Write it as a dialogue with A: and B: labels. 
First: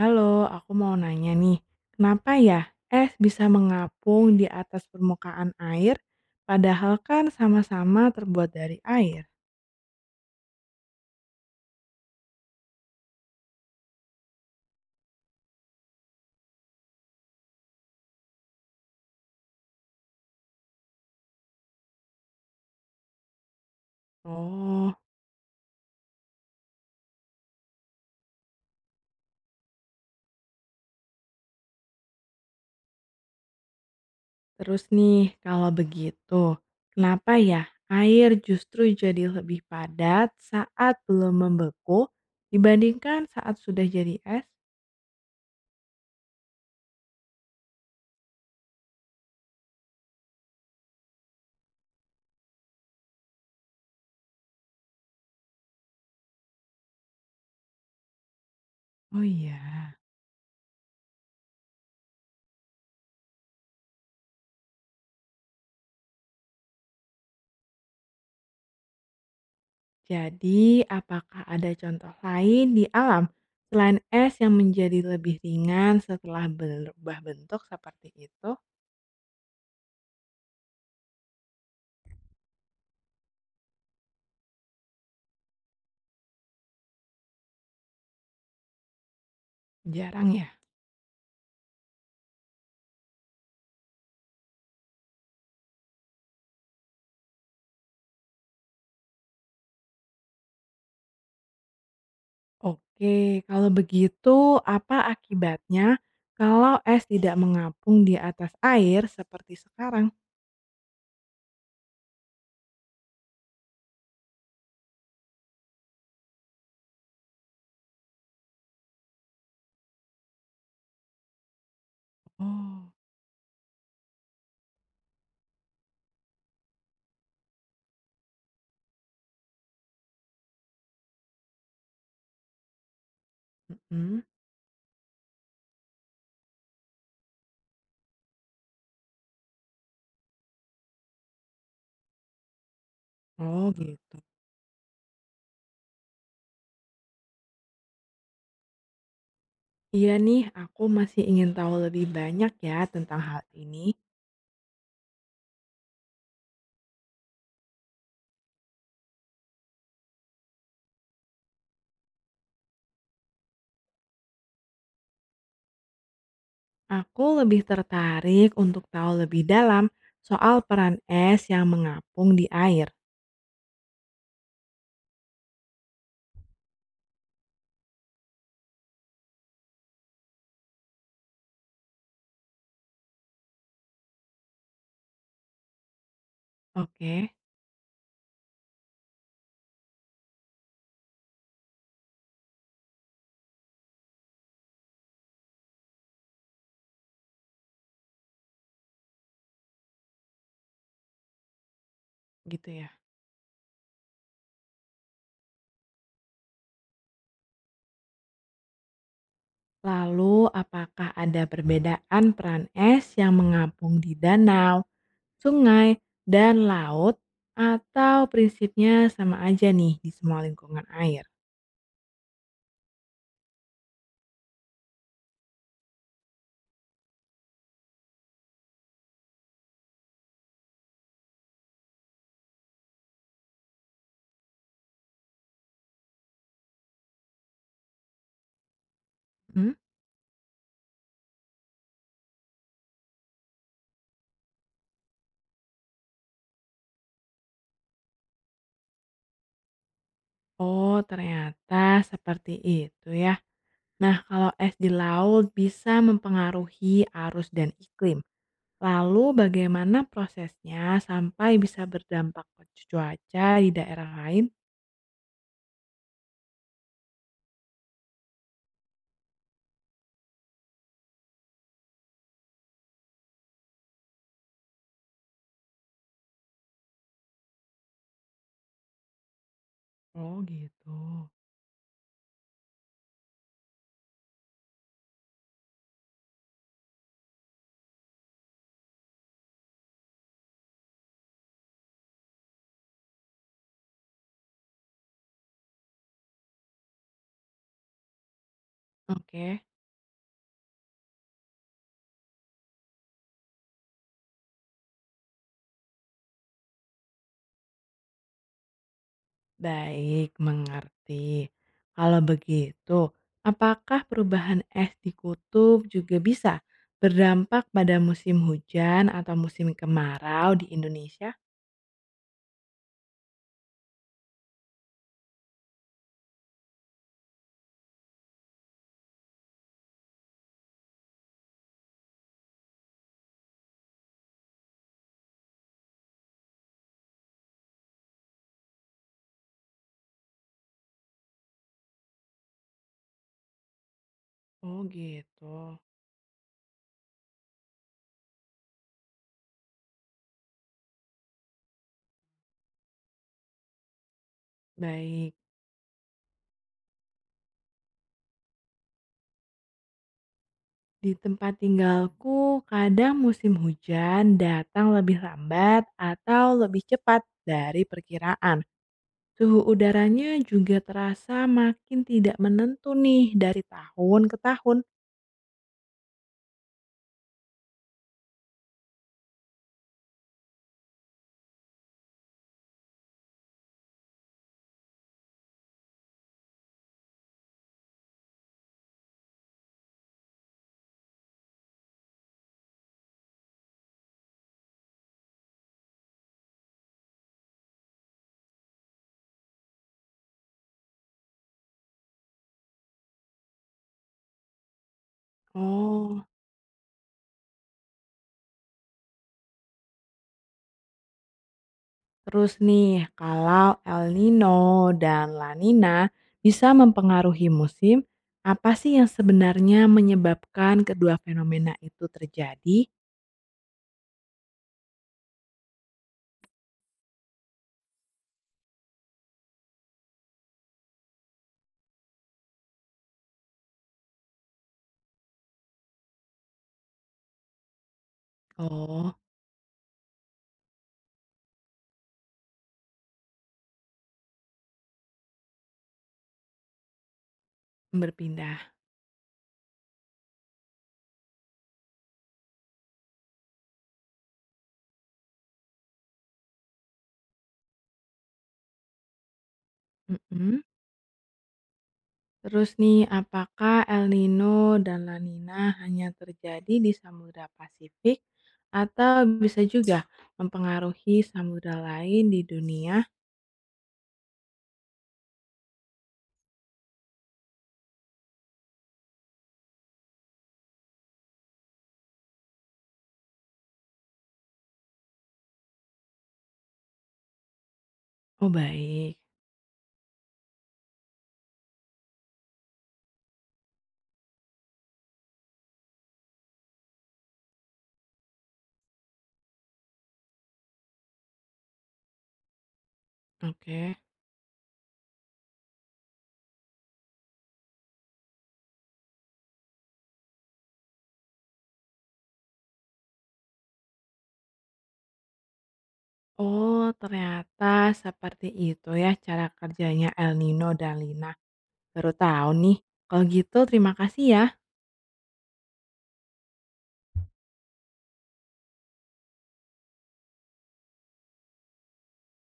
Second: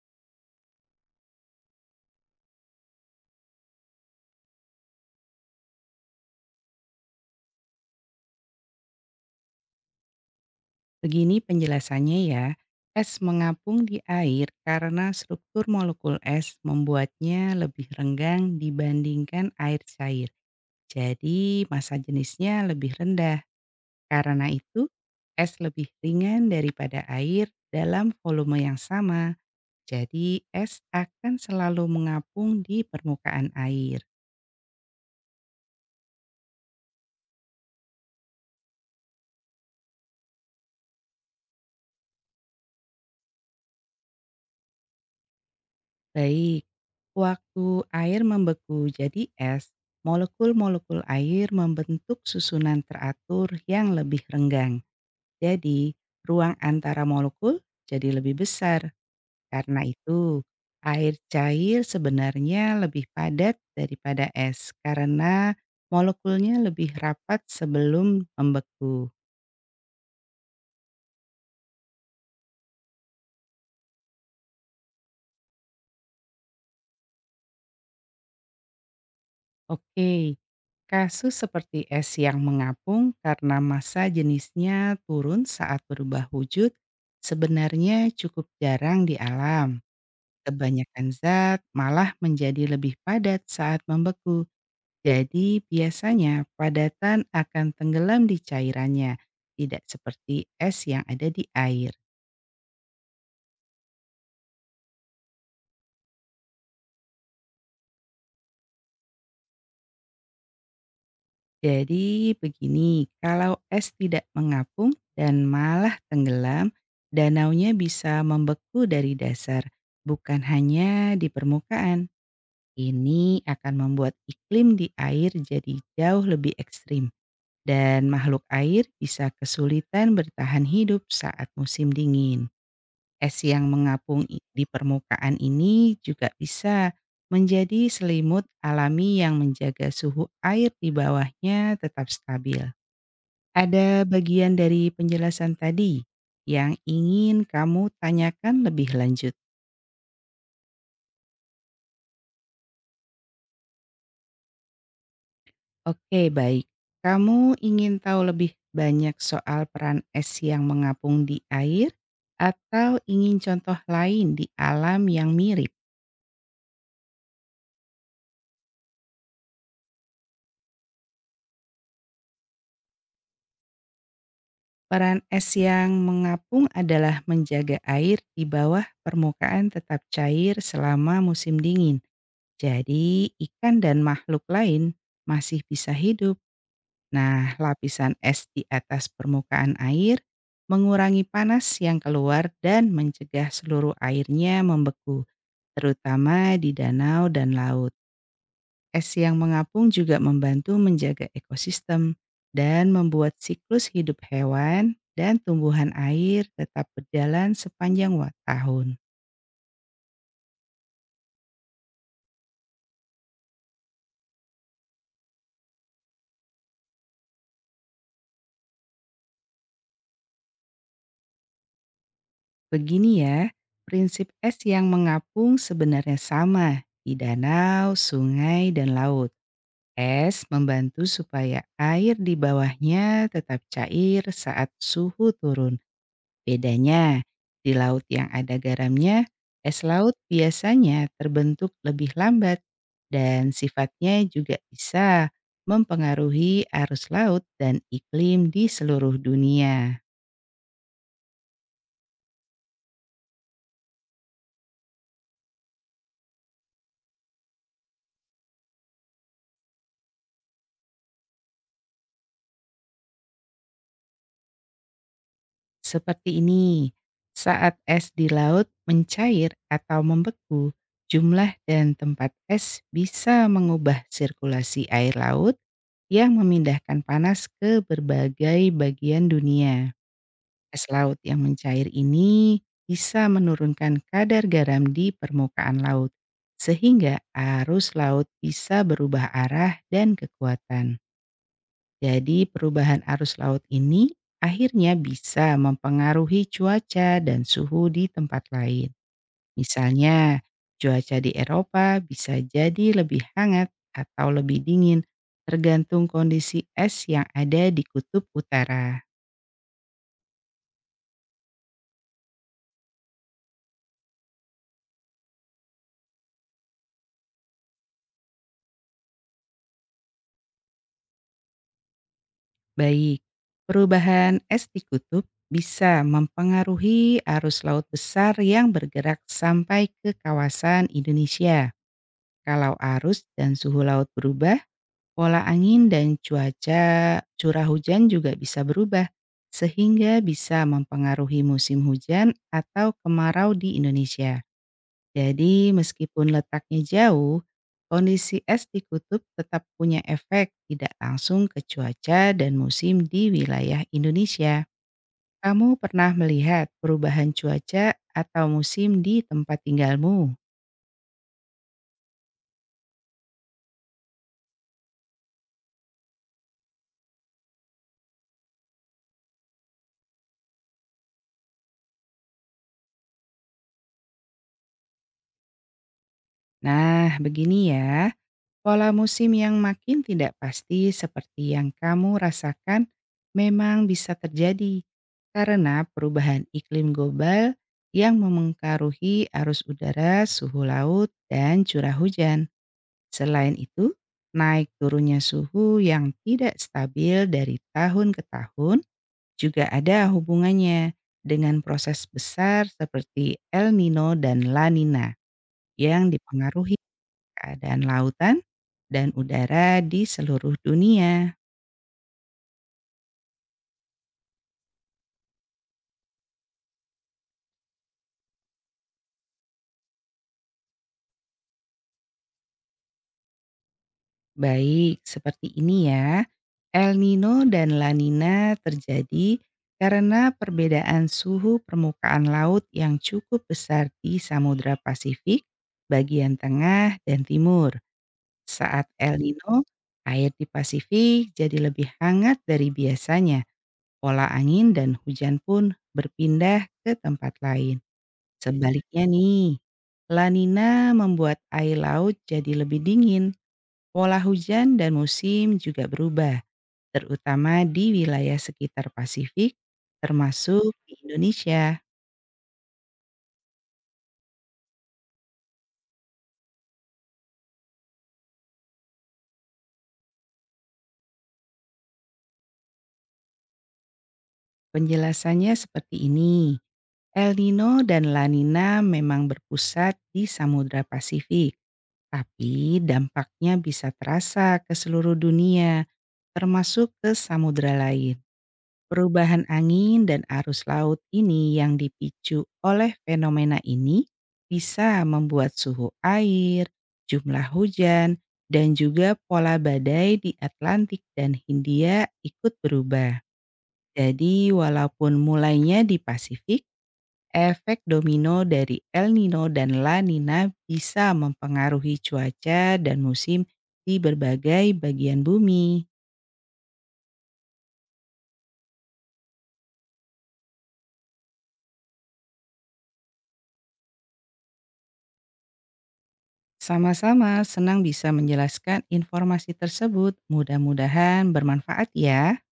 A: Halo, aku mau nanya nih, kenapa ya es bisa mengapung di atas permukaan air, padahal kan sama-sama terbuat dari air?
B: Begini penjelasannya ya, es mengapung di air karena struktur molekul es membuatnya lebih renggang dibandingkan air cair. Jadi massa jenisnya lebih rendah. Karena itu,
A: Oh,
B: es lebih ringan daripada air dalam volume yang sama. Jadi es akan selalu mengapung di permukaan air.
A: terus nih, kalau begitu, kenapa ya air justru jadi lebih padat saat belum membeku dibandingkan saat sudah jadi es?
B: Baik, waktu air membeku jadi es, molekul-molekul air membentuk susunan teratur yang lebih renggang. Jadi, ruang antara molekul jadi lebih besar.
A: Oh iya.
B: Karena itu, air cair sebenarnya lebih padat daripada es karena molekulnya lebih rapat sebelum membeku.
A: Jadi, apakah ada contoh lain di alam selain es yang menjadi lebih ringan setelah berubah bentuk seperti itu?
B: Oke, kasus seperti es yang mengapung karena massa jenisnya turun saat berubah wujud sebenarnya cukup jarang di alam.
A: Jarang ya?
B: Kebanyakan zat malah menjadi lebih padat saat membeku. Jadi biasanya padatan akan tenggelam di cairannya, tidak seperti es yang ada di air.
A: Oke, kalau begitu apa akibatnya kalau es tidak mengapung di atas air seperti sekarang?
B: Jadi begini, kalau es tidak mengapung dan malah tenggelam, danaunya bisa membeku dari dasar, bukan hanya di permukaan.
A: Oh,
B: Ini akan membuat iklim di air jadi jauh lebih ekstrim, dan makhluk air bisa kesulitan bertahan hidup saat musim dingin. Es yang
A: mm-mm.
B: mengapung di permukaan ini juga bisa menjadi selimut alami yang menjaga suhu air di bawahnya tetap stabil.
A: Oh gitu.
B: Ada bagian dari penjelasan tadi yang ingin kamu tanyakan lebih lanjut?
A: Iya nih, aku masih ingin tahu lebih banyak ya tentang hal ini.
B: Oke, baik. Kamu ingin tahu lebih banyak soal peran es yang mengapung di air atau ingin contoh lain di alam yang mirip?
A: Aku lebih tertarik untuk tahu lebih dalam soal peran es yang mengapung di air.
B: Peran es yang mengapung adalah menjaga air di bawah permukaan tetap cair selama musim dingin. Jadi, ikan dan makhluk lain masih bisa hidup.
A: Oke,
B: Nah, lapisan es di atas permukaan air mengurangi panas yang keluar dan mencegah seluruh airnya membeku, terutama di danau dan laut. Es yang mengapung juga membantu menjaga ekosistem
A: gitu ya.
B: dan membuat siklus hidup hewan dan tumbuhan air tetap berjalan sepanjang tahun.
A: Lalu, apakah ada perbedaan peran es yang mengapung di danau, sungai, dan laut, atau prinsipnya sama aja nih di semua lingkungan air?
B: Begini ya, prinsip es yang mengapung sebenarnya sama di danau, sungai, dan laut. Es membantu supaya air di bawahnya tetap cair saat suhu turun. Bedanya, di laut yang ada garamnya,
A: Hmm?
B: es laut biasanya terbentuk lebih lambat dan sifatnya juga bisa mempengaruhi arus laut dan iklim di seluruh dunia.
A: Oh, ternyata seperti itu ya. Nah, kalau es di laut bisa mempengaruhi arus dan iklim. Lalu bagaimana prosesnya sampai bisa berdampak ke cuaca di daerah lain?
B: Seperti ini, saat es di laut mencair atau membeku, jumlah dan tempat es bisa mengubah sirkulasi air laut yang memindahkan panas ke berbagai bagian dunia.
A: Oh
B: Es
A: gitu.
B: laut yang mencair ini bisa menurunkan kadar garam di permukaan laut, sehingga arus laut bisa berubah arah dan kekuatan. Jadi, perubahan arus laut ini akhirnya bisa mempengaruhi cuaca dan suhu di tempat lain.
A: Oke,
B: Misalnya, cuaca di Eropa bisa jadi lebih hangat atau lebih dingin, tergantung kondisi es yang ada di kutub utara.
A: baik, mengerti. Kalau begitu, apakah perubahan es di kutub juga bisa berdampak pada musim hujan atau musim kemarau di Indonesia?
B: Baik, perubahan es di kutub bisa mempengaruhi arus laut besar yang bergerak sampai ke kawasan Indonesia. Kalau arus dan suhu laut berubah, pola angin dan cuaca curah hujan juga bisa berubah, sehingga bisa mempengaruhi musim hujan atau kemarau di Indonesia.
A: Oh gitu.
B: Jadi, meskipun letaknya jauh, kondisi es di kutub tetap punya efek tidak langsung ke cuaca dan musim di wilayah Indonesia.
A: Baik.
B: Kamu pernah melihat perubahan cuaca atau musim di tempat tinggalmu?
A: Di tempat tinggalku, kadang musim hujan datang lebih lambat atau lebih cepat dari perkiraan. Suhu udaranya juga terasa makin tidak menentu nih dari tahun ke tahun.
B: Nah, begini ya. Pola musim yang makin tidak pasti seperti yang kamu rasakan memang bisa terjadi karena perubahan iklim global yang memengaruhi arus udara, suhu laut, dan curah hujan. Selain itu, naik turunnya suhu yang tidak stabil dari tahun ke tahun juga ada hubungannya dengan proses besar seperti El Nino dan La Nina yang
A: Oh,
B: dipengaruhi keadaan lautan dan udara di seluruh dunia.
A: terus nih, kalau El Nino dan La Nina bisa mempengaruhi musim, apa sih yang sebenarnya menyebabkan kedua fenomena itu terjadi?
B: Baik, seperti ini ya. El Nino dan La Nina terjadi karena perbedaan suhu permukaan laut yang cukup besar di Samudra Pasifik, bagian tengah dan timur. Saat
A: Oh,
B: El Nino, air di Pasifik jadi lebih hangat dari biasanya. Pola angin dan hujan pun berpindah ke tempat lain.
A: berpindah.
B: Sebaliknya nih, La Nina membuat air laut jadi lebih dingin, pola hujan dan musim juga berubah, terutama di wilayah sekitar Pasifik,
A: Mm-mm.
B: termasuk di Indonesia.
A: Terus nih, apakah El Nino dan La Nina hanya terjadi di Samudra Pasifik atau bisa juga mempengaruhi samudra lain di dunia?
B: Penjelasannya seperti ini, El Nino dan La Nina memang berpusat di Samudra Pasifik, tapi dampaknya bisa terasa ke seluruh dunia, termasuk ke samudra lain.
A: Oh, baik.
B: Perubahan angin dan arus laut ini yang dipicu oleh fenomena ini bisa membuat suhu air, jumlah hujan, dan juga pola badai di Atlantik dan Hindia ikut berubah.
A: Oke.
B: Jadi walaupun mulainya di Pasifik, efek domino dari El Nino dan La Nina bisa mempengaruhi cuaca dan musim di berbagai bagian bumi.
A: Oh, ternyata seperti itu ya cara kerjanya El Nino dan Lina. Baru tahu nih. Kalau gitu terima kasih ya.
B: Sama-sama, senang bisa menjelaskan informasi tersebut. Mudah-mudahan bermanfaat ya.